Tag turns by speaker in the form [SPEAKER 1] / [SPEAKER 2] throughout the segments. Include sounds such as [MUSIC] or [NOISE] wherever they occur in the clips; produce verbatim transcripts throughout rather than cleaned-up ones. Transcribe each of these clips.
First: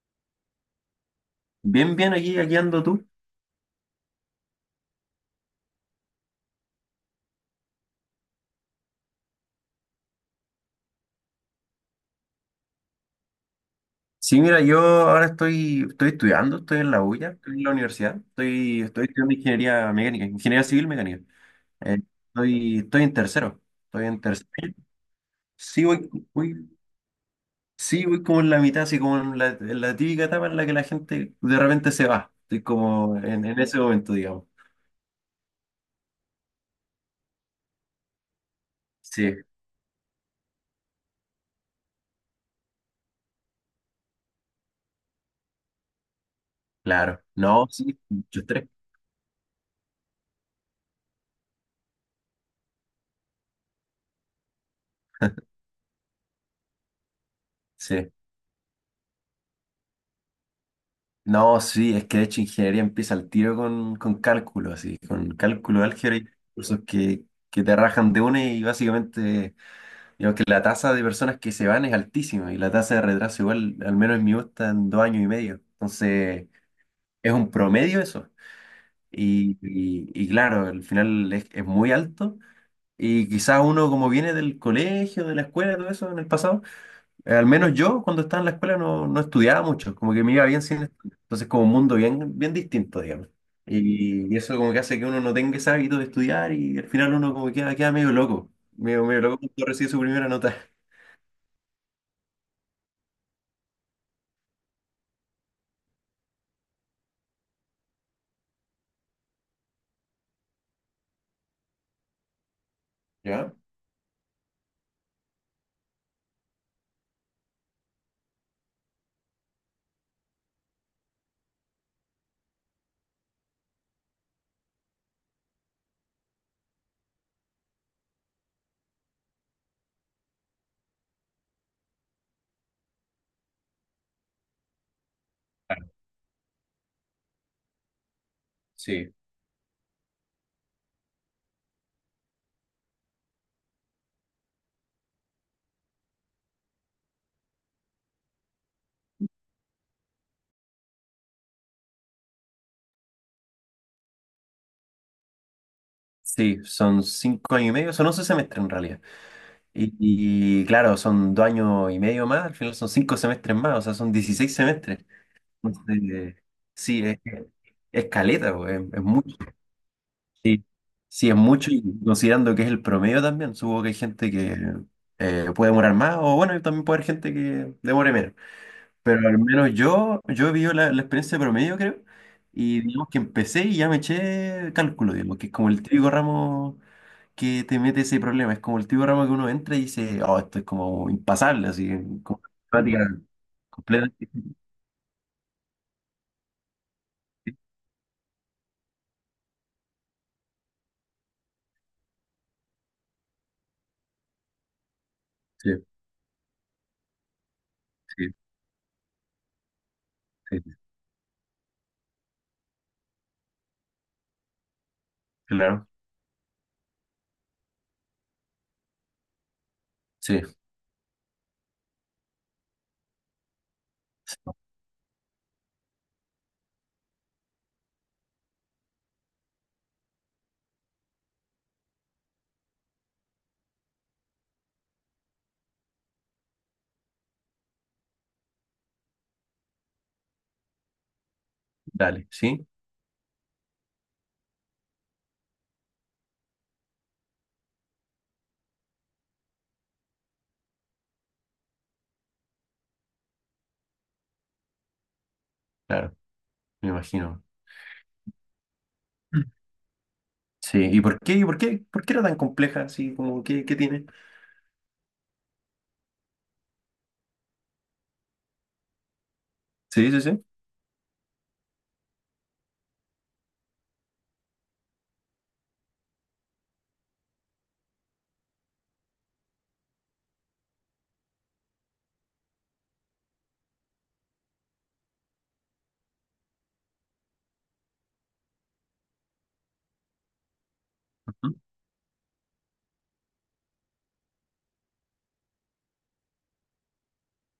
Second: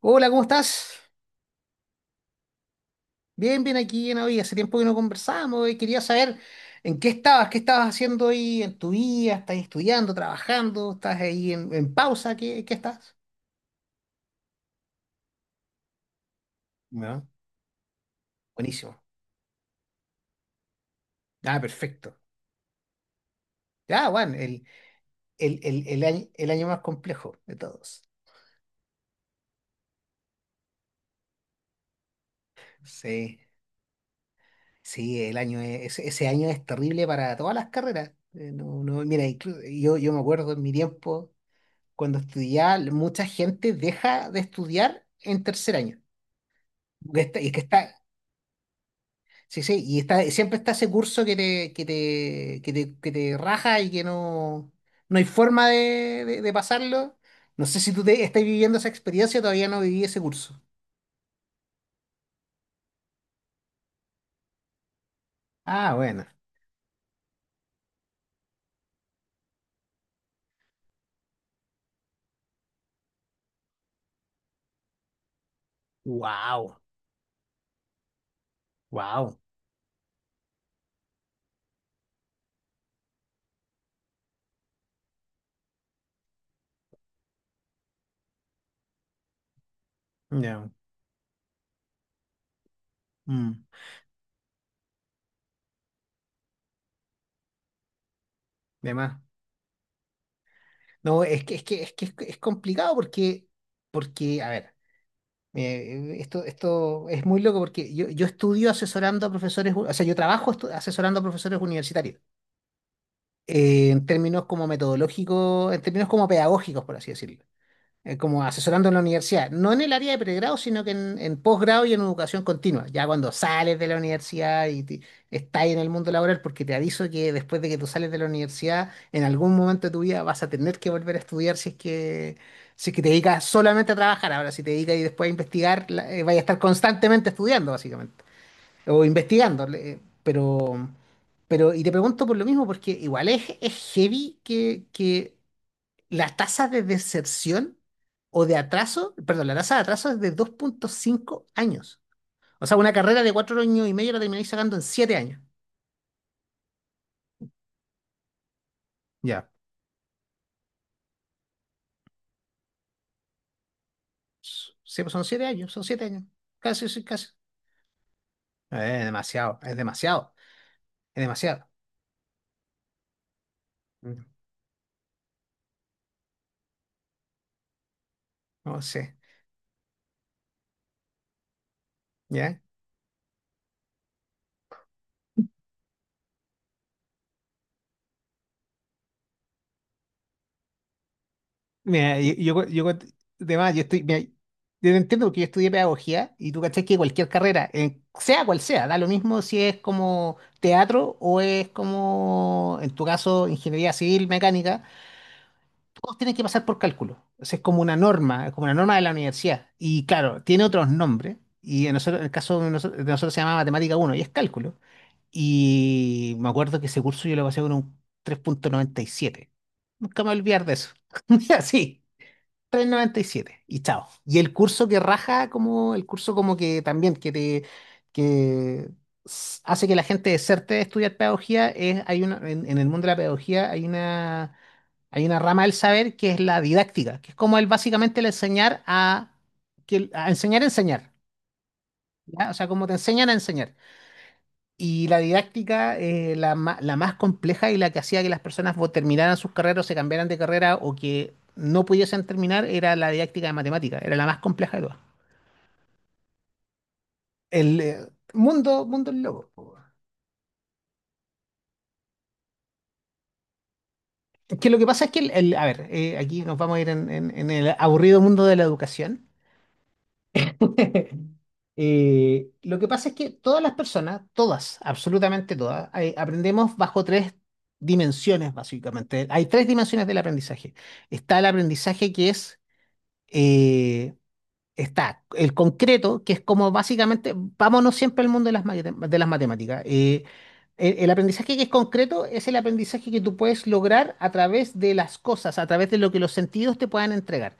[SPEAKER 1] Hola, ¿cómo estás?
[SPEAKER 2] Bien, bien, aquí, aquí ando tú.
[SPEAKER 1] Bien, bien aquí en hoy. Hace tiempo que no conversamos y quería saber en qué estabas, qué estabas haciendo hoy en tu vida. ¿Estás estudiando, trabajando? ¿Estás ahí en, en pausa? ¿Qué, qué estás?
[SPEAKER 2] Sí, mira, yo ahora estoy, estoy estudiando, estoy en la
[SPEAKER 1] ¿No?
[SPEAKER 2] U I A, estoy en la universidad, estoy,
[SPEAKER 1] Buenísimo.
[SPEAKER 2] estoy estudiando ingeniería mecánica, ingeniería civil mecánica.
[SPEAKER 1] Ah,
[SPEAKER 2] Eh,
[SPEAKER 1] perfecto.
[SPEAKER 2] estoy, estoy en tercero, estoy
[SPEAKER 1] Ah,
[SPEAKER 2] en
[SPEAKER 1] bueno,
[SPEAKER 2] tercero.
[SPEAKER 1] el, el,
[SPEAKER 2] Sí,
[SPEAKER 1] el, el
[SPEAKER 2] voy,
[SPEAKER 1] año, el año
[SPEAKER 2] voy-
[SPEAKER 1] más complejo de todos.
[SPEAKER 2] sí, voy como en la mitad, así como en la, en la típica etapa en la que la gente de repente se va. Estoy como
[SPEAKER 1] Sí,
[SPEAKER 2] en, en ese momento, digamos.
[SPEAKER 1] sí, el año es- ese, ese año es terrible para todas las carreras. Eh, no, no, mira,
[SPEAKER 2] Sí,
[SPEAKER 1] inclu- yo, yo me acuerdo en mi tiempo, cuando estudiaba, mucha gente deja de estudiar en tercer año. Que
[SPEAKER 2] claro.
[SPEAKER 1] está, y que
[SPEAKER 2] No, sí,
[SPEAKER 1] está,
[SPEAKER 2] mucho estrés.
[SPEAKER 1] Sí, sí, y está, siempre está ese curso que te, que te, que te, que te raja y que no, no hay forma de, de- de pasarlo. No sé si tú
[SPEAKER 2] Sí.
[SPEAKER 1] te, estás viviendo esa experiencia, todavía no viví ese curso.
[SPEAKER 2] No, sí, es que de hecho ingeniería empieza al tiro con, con cálculo, así, con cálculo,
[SPEAKER 1] Ah,
[SPEAKER 2] álgebra
[SPEAKER 1] bueno.
[SPEAKER 2] y cursos que, que te rajan de una y básicamente, digamos que la tasa de personas que se van es altísima y la tasa de retraso igual, al menos en mi U está en dos años y medio. Entonces,
[SPEAKER 1] Wow,
[SPEAKER 2] es un promedio eso.
[SPEAKER 1] wow.
[SPEAKER 2] Y, y- y claro, al final es, es muy alto y quizás uno como viene del colegio, de la escuela, todo eso en el pasado. Eh, Al menos yo cuando estaba en la escuela no, no estudiaba mucho, como que me iba bien
[SPEAKER 1] Ya.
[SPEAKER 2] sin estudiar. Entonces como un mundo bien, bien distinto, digamos.
[SPEAKER 1] Mm,
[SPEAKER 2] Y, y eso como que hace que uno no tenga ese hábito de estudiar y al final uno como que queda, queda medio loco,
[SPEAKER 1] de
[SPEAKER 2] medio,
[SPEAKER 1] más.
[SPEAKER 2] medio loco cuando recibe su primera nota.
[SPEAKER 1] No, es que es que es que es, es complicado porque porque a ver, eh, esto esto es muy loco porque yo, yo estudio asesorando a profesores, u- o sea, yo trabajo estu- asesorando a profesores universitarios.
[SPEAKER 2] [LAUGHS] ¿Ya?
[SPEAKER 1] Eh, en términos como metodológicos, en términos como pedagógicos, por así decirlo, eh, como asesorando en la universidad, no en el área de pregrado, sino que en, en posgrado y en educación continua, ya cuando sales de la universidad y te- estás en el mundo laboral, porque te aviso que después de que tú sales de la universidad, en algún momento de tu vida vas a tener que volver a estudiar si es que, si es que te dedicas solamente a trabajar, ahora si te dedicas y después a investigar, la- eh, vaya a estar constantemente estudiando, básicamente o
[SPEAKER 2] Sí.
[SPEAKER 1] investigando, le- pero, pero, y te pregunto por lo mismo, porque igual es, es heavy que, que las tasas de deserción o de atraso, perdón, la tasa de atraso es de dos punto cinco años. O sea, una carrera de cuatro años y medio la termináis sacando en siete años.
[SPEAKER 2] Sí, son cinco años y medio, son once semestres en realidad.
[SPEAKER 1] Ya.
[SPEAKER 2] Y, y claro, son dos años y medio más, al final son cinco semestres más, o sea, son dieciséis
[SPEAKER 1] S- Sí,
[SPEAKER 2] semestres.
[SPEAKER 1] pues son siete años, son siete años.
[SPEAKER 2] Entonces,
[SPEAKER 1] Casi, sí,
[SPEAKER 2] sí, es,
[SPEAKER 1] casi.
[SPEAKER 2] es caleta, pues, es,
[SPEAKER 1] Es
[SPEAKER 2] mucho.
[SPEAKER 1] demasiado, es demasiado,
[SPEAKER 2] Sí,
[SPEAKER 1] es
[SPEAKER 2] sí, es
[SPEAKER 1] demasiado.
[SPEAKER 2] mucho y considerando que es el promedio también, supongo que hay
[SPEAKER 1] Mm.
[SPEAKER 2] gente que eh, puede demorar más o bueno, y también puede haber gente que demore menos.
[SPEAKER 1] No sé,
[SPEAKER 2] Pero al menos yo, yo he vivido la, la experiencia de promedio, creo,
[SPEAKER 1] ¿ya?
[SPEAKER 2] y digamos que empecé y ya me eché cálculo, digamos, que es como el típico ramo que te mete ese problema, es como el típico ramo que uno entra y dice, oh, esto es como impasable, así,
[SPEAKER 1] Mira, yo,
[SPEAKER 2] como
[SPEAKER 1] yo, yo con-
[SPEAKER 2] temática
[SPEAKER 1] de más, yo estoy, mira,
[SPEAKER 2] completamente.
[SPEAKER 1] yo te entiendo porque yo estudié pedagogía y tú cachás que cualquier
[SPEAKER 2] Sí,
[SPEAKER 1] carrera, en- sea cual sea, da lo mismo si es como teatro o es como, en tu caso, ingeniería civil, mecánica, todos tienen que pasar por cálculo. O sea, es como una
[SPEAKER 2] sí,
[SPEAKER 1] norma, es como una norma de la universidad. Y claro,
[SPEAKER 2] sí,
[SPEAKER 1] tiene
[SPEAKER 2] sí,
[SPEAKER 1] otros nombres. Y en, nosotros, en el caso de nosotros, de nosotros se llama Matemática uno y es cálculo.
[SPEAKER 2] claro,
[SPEAKER 1] Y me acuerdo que ese curso yo lo pasé con un tres punto noventa y siete. Nunca me voy a
[SPEAKER 2] sí,
[SPEAKER 1] olvidar de eso. [LAUGHS] Así tres punto noventa y siete y siete y chao.
[SPEAKER 2] sí,
[SPEAKER 1] Y el curso que raja, como el curso como que también que te que s- hace que la gente deserte de estudiar pedagogía, es, hay una, en, en el mundo de la pedagogía hay una, hay una rama del saber que es la didáctica, que es como el básicamente el enseñar a, que, el- a enseñar a enseñar,
[SPEAKER 2] dale,
[SPEAKER 1] ¿ya? O
[SPEAKER 2] sí,
[SPEAKER 1] sea, como te enseñan a enseñar. Y la didáctica, eh, la, ma- la más compleja y la que hacía que las personas vo- terminaran sus carreras o se cambiaran de carrera o que no pudiesen terminar, era la didáctica de matemática, era la más compleja de todas.
[SPEAKER 2] claro, me imagino.
[SPEAKER 1] El eh, mundo, mundo del loco, po.
[SPEAKER 2] Sí, ¿y por qué? ¿Y por qué? ¿Por qué era tan compleja? Así como, ¿qué, ¿qué tiene?
[SPEAKER 1] Es Que lo que pasa es que, el, el- a ver, eh, aquí nos vamos a ir en, en- en el aburrido mundo de la educación.
[SPEAKER 2] Sí, sí, sí.
[SPEAKER 1] [LAUGHS] Eh, lo que pasa es que todas las personas, todas, absolutamente todas, eh, aprendemos bajo tres dimensiones, básicamente. Hay tres dimensiones del aprendizaje. Está el aprendizaje que es eh, está el concreto, que es como básicamente, vámonos siempre al mundo de las, mate- de las matemáticas. eh, el, el
[SPEAKER 2] Ujú.
[SPEAKER 1] aprendizaje que es concreto es el aprendizaje que tú puedes lograr a través de las cosas, a través de lo que los sentidos te puedan entregar.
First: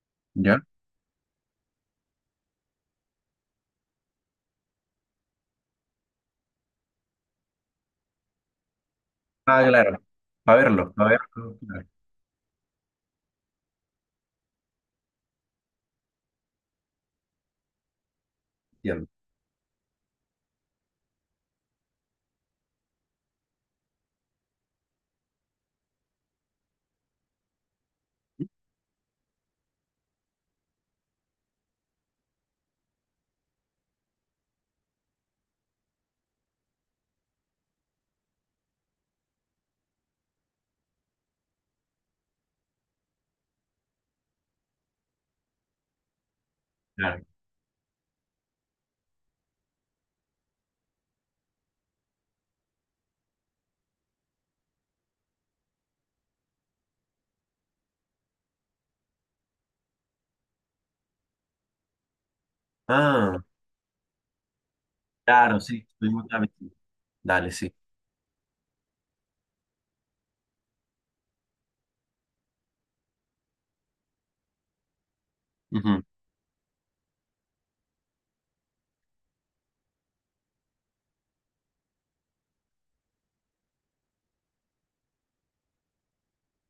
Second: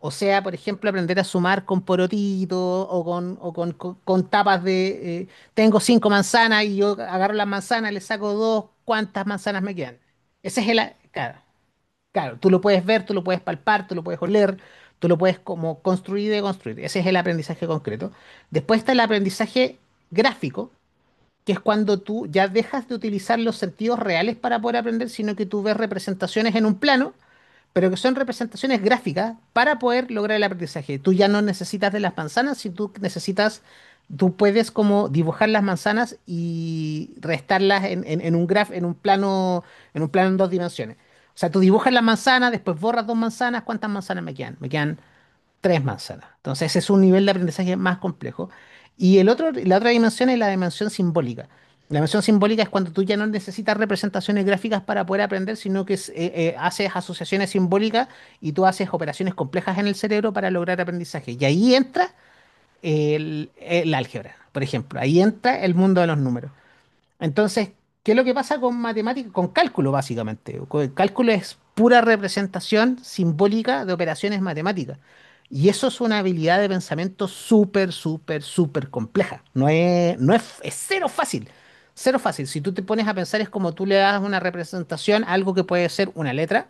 [SPEAKER 1] O sea, por
[SPEAKER 2] Ya.
[SPEAKER 1] ejemplo, aprender a sumar con porotitos o con, o con, con- con tapas de... eh, tengo cinco manzanas y yo agarro las manzanas, le saco dos, ¿cuántas manzanas
[SPEAKER 2] Ah,
[SPEAKER 1] me quedan?
[SPEAKER 2] claro. Para
[SPEAKER 1] Ese es el...
[SPEAKER 2] verlo,
[SPEAKER 1] a-
[SPEAKER 2] para
[SPEAKER 1] Claro.
[SPEAKER 2] verlo. Claro,
[SPEAKER 1] Claro, tú lo puedes ver, tú lo puedes palpar, tú lo puedes oler, tú lo puedes como construir y deconstruir. Ese es el aprendizaje concreto. Después está el
[SPEAKER 2] entiendo.
[SPEAKER 1] aprendizaje gráfico, que es cuando tú ya dejas de utilizar los sentidos reales para poder aprender, sino que tú ves representaciones en un plano pero que son representaciones gráficas para poder lograr el aprendizaje. Tú ya no necesitas de las manzanas, si tú necesitas, tú puedes como dibujar las manzanas y restarlas en, en- en un graf, en un plano, en un plano en dos dimensiones. O sea, tú dibujas las manzanas, después borras dos manzanas, ¿cuántas manzanas me quedan? Me quedan Tres manzanas. Entonces, ese es un nivel
[SPEAKER 2] Claro.
[SPEAKER 1] de aprendizaje más complejo. Y el otro, la otra dimensión es la dimensión simbólica. La dimensión simbólica es cuando tú ya no necesitas representaciones gráficas para poder aprender, sino que es- eh, eh, haces asociaciones simbólicas y tú haces operaciones complejas en el cerebro para lograr aprendizaje. Y ahí entra
[SPEAKER 2] Ah,
[SPEAKER 1] el, el álgebra, por ejemplo. Ahí entra
[SPEAKER 2] claro,
[SPEAKER 1] el
[SPEAKER 2] sí.
[SPEAKER 1] mundo de
[SPEAKER 2] Estoy
[SPEAKER 1] los
[SPEAKER 2] muy claro.
[SPEAKER 1] números.
[SPEAKER 2] Dale,
[SPEAKER 1] Entonces,
[SPEAKER 2] sí.
[SPEAKER 1] ¿qué es lo que pasa con matemáticas, Con cálculo, básicamente? Co- El cálculo es pura representación simbólica de operaciones matemáticas. Y eso es
[SPEAKER 2] Ujú.
[SPEAKER 1] una habilidad de pensamiento súper, súper, súper compleja. No es, no es, es cero fácil. Cero fácil. Si tú te pones a pensar, es como tú le das una representación a algo que puede ser una letra,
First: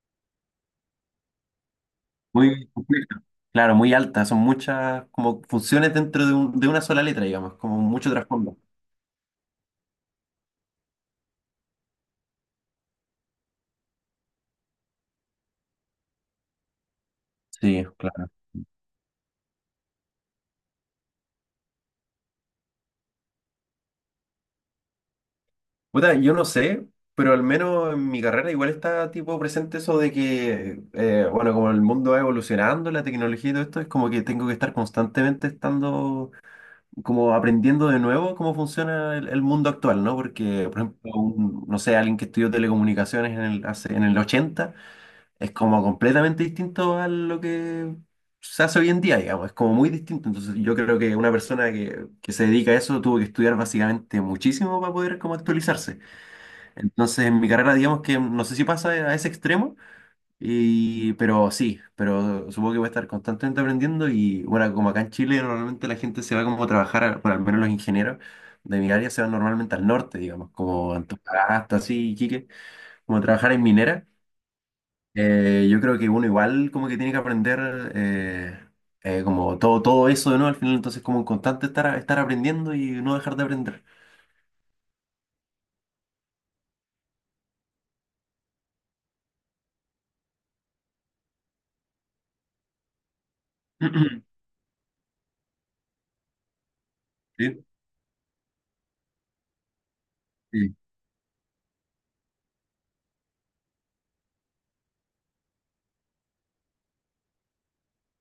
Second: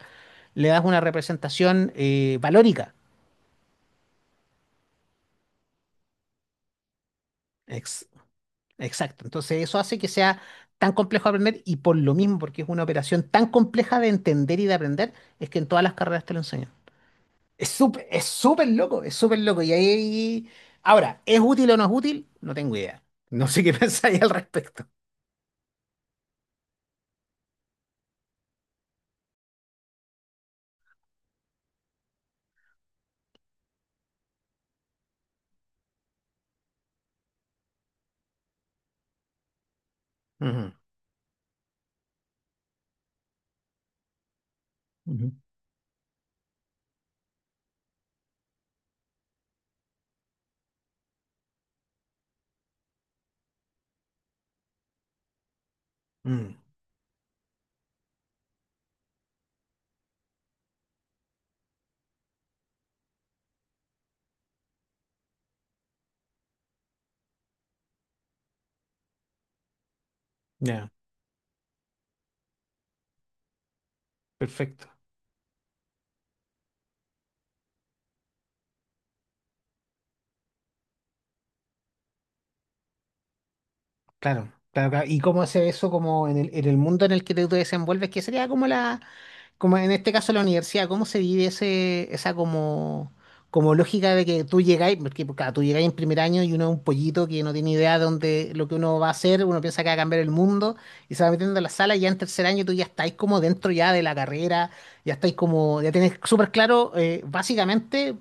[SPEAKER 1] le das una representación eh,
[SPEAKER 2] Muy
[SPEAKER 1] valórica.
[SPEAKER 2] compleja. Claro, muy alta. Son muchas como funciones dentro de, un- de una sola letra, digamos, como
[SPEAKER 1] Ex-
[SPEAKER 2] mucho trasfondo.
[SPEAKER 1] Exacto. Entonces eso hace que sea tan complejo de aprender y por lo mismo, porque es una operación tan compleja de entender y de aprender, es que en todas las carreras te lo enseñan. Es
[SPEAKER 2] Sí,
[SPEAKER 1] súper, es
[SPEAKER 2] claro.
[SPEAKER 1] súper loco, es súper loco. Y ahí, ahora, ¿es útil o no es útil? No tengo idea. No sé qué [LAUGHS] pensáis al respecto.
[SPEAKER 2] Puta, yo no sé, pero al menos en mi carrera igual está tipo presente eso de que, eh, bueno, como el mundo va evolucionando, la tecnología y todo esto, es como que tengo que estar constantemente estando, como aprendiendo de nuevo cómo funciona el, el mundo actual, ¿no? Porque,
[SPEAKER 1] Ujú,
[SPEAKER 2] por ejemplo, un- no sé, alguien que estudió telecomunicaciones en el, hace- en el ochenta
[SPEAKER 1] ujú,
[SPEAKER 2] es como completamente distinto a lo que se hace hoy en día, digamos, es como muy distinto. Entonces yo creo que una persona que, que se dedica a eso tuvo que estudiar básicamente muchísimo para poder como actualizarse.
[SPEAKER 1] mm,
[SPEAKER 2] Entonces, en mi carrera, digamos que no sé si pasa a ese extremo, y, pero sí, pero supongo que voy a estar constantemente aprendiendo y bueno, como acá en Chile normalmente la gente se va como a trabajar, a- bueno, al menos los ingenieros de mi área se van normalmente al norte, digamos,
[SPEAKER 1] ya,
[SPEAKER 2] como Antofagasta, así, Iquique, como a trabajar en minera.
[SPEAKER 1] perfecto.
[SPEAKER 2] Eh, yo creo que uno igual como que tiene que aprender eh, eh, como todo, todo eso de nuevo al final, entonces como en constante estar, estar aprendiendo y no dejar de aprender.
[SPEAKER 1] Claro, claro, claro. ¿Y cómo hace eso como en el, en el mundo en el que te, te desenvuelves? Que sería como la, como en este caso la universidad, ¿cómo se vive ese, esa como, como lógica de
[SPEAKER 2] [CLEARS THROAT]
[SPEAKER 1] que tú llegáis, porque pues, claro, tú llegáis en primer año y uno es un pollito que no
[SPEAKER 2] Sí,
[SPEAKER 1] tiene idea de dónde, lo que uno va a hacer, uno piensa que va a cambiar el
[SPEAKER 2] sí.
[SPEAKER 1] mundo y se va metiendo en la sala y ya en tercer año tú ya estáis como dentro ya de la carrera, ya estáis como, ya tenés súper claro eh, básicamente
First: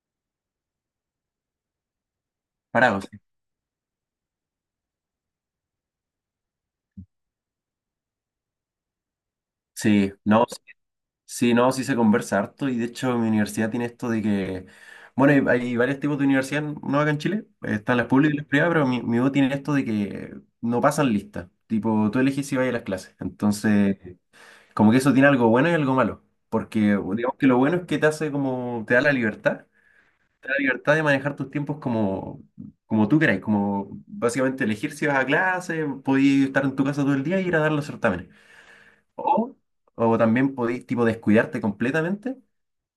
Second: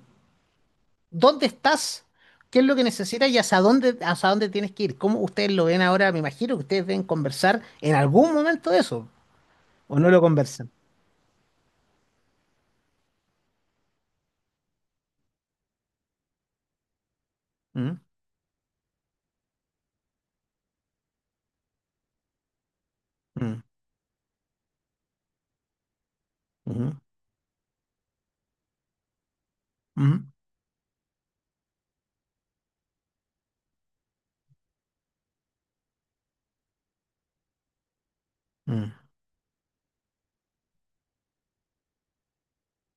[SPEAKER 1] dónde estás. ¿Qué es lo que
[SPEAKER 2] Parados.
[SPEAKER 1] necesitas y hacia dónde, hacia dónde tienes que ir? ¿Cómo ustedes lo ven ahora? Me imagino que ustedes deben conversar en algún momento de eso, o no
[SPEAKER 2] Sí,
[SPEAKER 1] lo
[SPEAKER 2] no,
[SPEAKER 1] conversan.
[SPEAKER 2] sí, no, sí se conversa harto y de hecho mi universidad tiene esto de que, bueno, hay, hay varios tipos de universidad, no acá en Chile, están
[SPEAKER 1] Mm,
[SPEAKER 2] las públicas y las privadas, pero mi, mi U tiene esto de que no pasan lista, tipo, tú eliges si vas a las clases,
[SPEAKER 1] mm,
[SPEAKER 2] entonces, como que eso tiene algo bueno y algo malo, porque
[SPEAKER 1] ujú.
[SPEAKER 2] digamos que lo bueno es que te hace como, te da la libertad,
[SPEAKER 1] Ujú,
[SPEAKER 2] te da la libertad de manejar tus tiempos como, como tú queráis, como básicamente elegir si vas a clase, podías estar en tu casa todo el día y ir a dar los certámenes.
[SPEAKER 1] mm,
[SPEAKER 2] O, o también podéis tipo descuidarte completamente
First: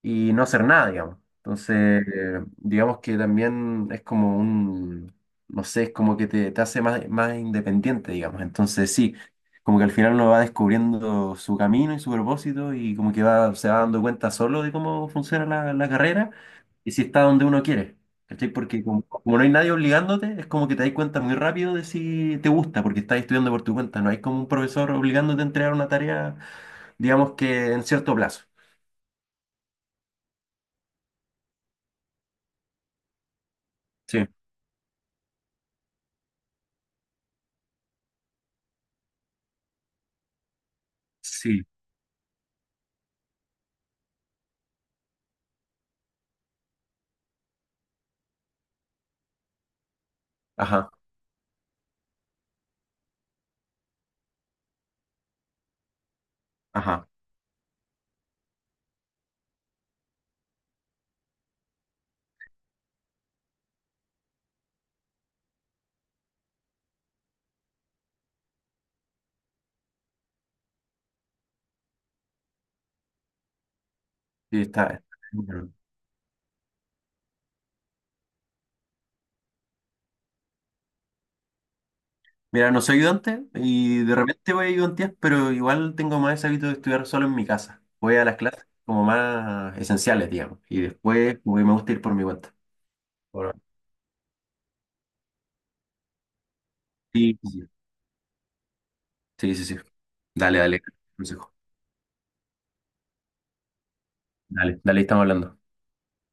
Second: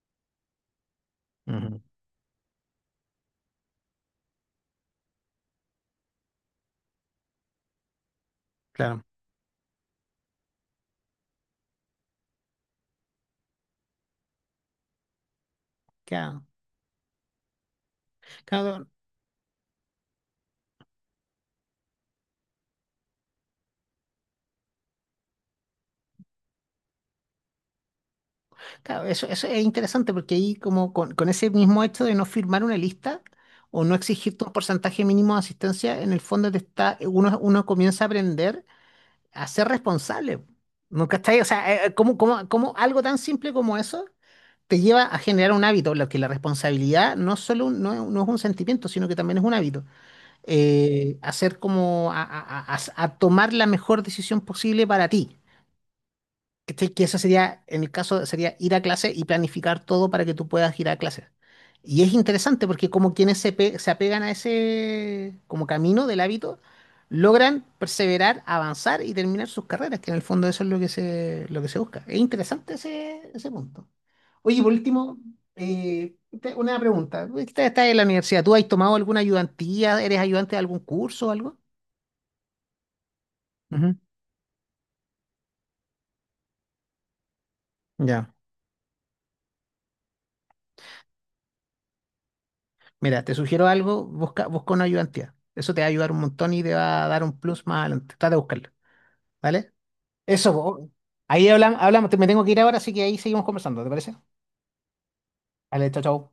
[SPEAKER 2] y no hacer nada, digamos.
[SPEAKER 1] ujú.
[SPEAKER 2] Entonces, eh, digamos que también es como un, no sé, es como que te, te hace más, más independiente, digamos. Entonces,
[SPEAKER 1] Claro,
[SPEAKER 2] sí, como que al final uno va descubriendo su camino y su propósito y como que va, se va dando cuenta solo de cómo funciona la, la carrera
[SPEAKER 1] claro,
[SPEAKER 2] y si está donde uno quiere. ¿Cachai? Porque
[SPEAKER 1] claro,
[SPEAKER 2] como, como no hay nadie obligándote, es como que te das cuenta muy rápido de si te gusta, porque estás estudiando por tu cuenta, no hay como un profesor obligándote a entregar una tarea, digamos que en cierto plazo.
[SPEAKER 1] claro, eso, eso es interesante porque ahí como con, con ese mismo hecho de no firmar una lista o no
[SPEAKER 2] Sí,
[SPEAKER 1] exigirte un porcentaje mínimo de asistencia, en el fondo te está, uno, uno comienza a aprender a ser responsable. ¿No cachai? O
[SPEAKER 2] sí,
[SPEAKER 1] sea, eh, eh, ¿cómo, cómo- cómo algo tan simple como eso te lleva a generar un hábito? Lo que la responsabilidad no es solo un- no es, no es un sentimiento, sino que también es un hábito.
[SPEAKER 2] ajá.
[SPEAKER 1] Eh, hacer como a a- a- a tomar la mejor decisión posible para ti. ¿Cachai? Que
[SPEAKER 2] Ajá,
[SPEAKER 1] eso sería, en el caso, sería ir a clase y planificar todo para que tú puedas ir a clase. Y es interesante porque como quienes se, pe- se apegan a ese como camino del hábito, logran perseverar, avanzar y terminar sus carreras, que en el fondo eso es lo que se, lo que se busca. Es interesante ese, ese punto.
[SPEAKER 2] sí,
[SPEAKER 1] Oye, por
[SPEAKER 2] está.
[SPEAKER 1] último,
[SPEAKER 2] Bueno,
[SPEAKER 1] eh, te- una pregunta. Estás en la universidad, ¿tú has tomado alguna ayudantía? ¿Eres ayudante de algún curso o algo?
[SPEAKER 2] mira, no soy ayudante
[SPEAKER 1] Ujú.
[SPEAKER 2] y de repente voy a ayudantías, pero igual tengo más ese hábito de estudiar solo en mi casa. Voy a
[SPEAKER 1] Ya.
[SPEAKER 2] las clases como más esenciales, digamos, y después güey, me gusta ir por mi cuenta.
[SPEAKER 1] Mira, te
[SPEAKER 2] Bueno,
[SPEAKER 1] sugiero algo, busca, busca una ayudantía. Eso te va a ayudar un montón y te va a dar un
[SPEAKER 2] sí,
[SPEAKER 1] plus
[SPEAKER 2] sí,
[SPEAKER 1] más adelante. Trata de buscarlo,
[SPEAKER 2] sí, sí.
[SPEAKER 1] ¿vale?
[SPEAKER 2] Sí.
[SPEAKER 1] Eso,
[SPEAKER 2] Dale, dale,
[SPEAKER 1] po. ahí
[SPEAKER 2] consejo.
[SPEAKER 1] hablamos, hablamos. Te- Me tengo que ir ahora, así que ahí seguimos conversando, ¿te parece?
[SPEAKER 2] Dale, dale, estamos hablando.
[SPEAKER 1] Vale, chao, chao.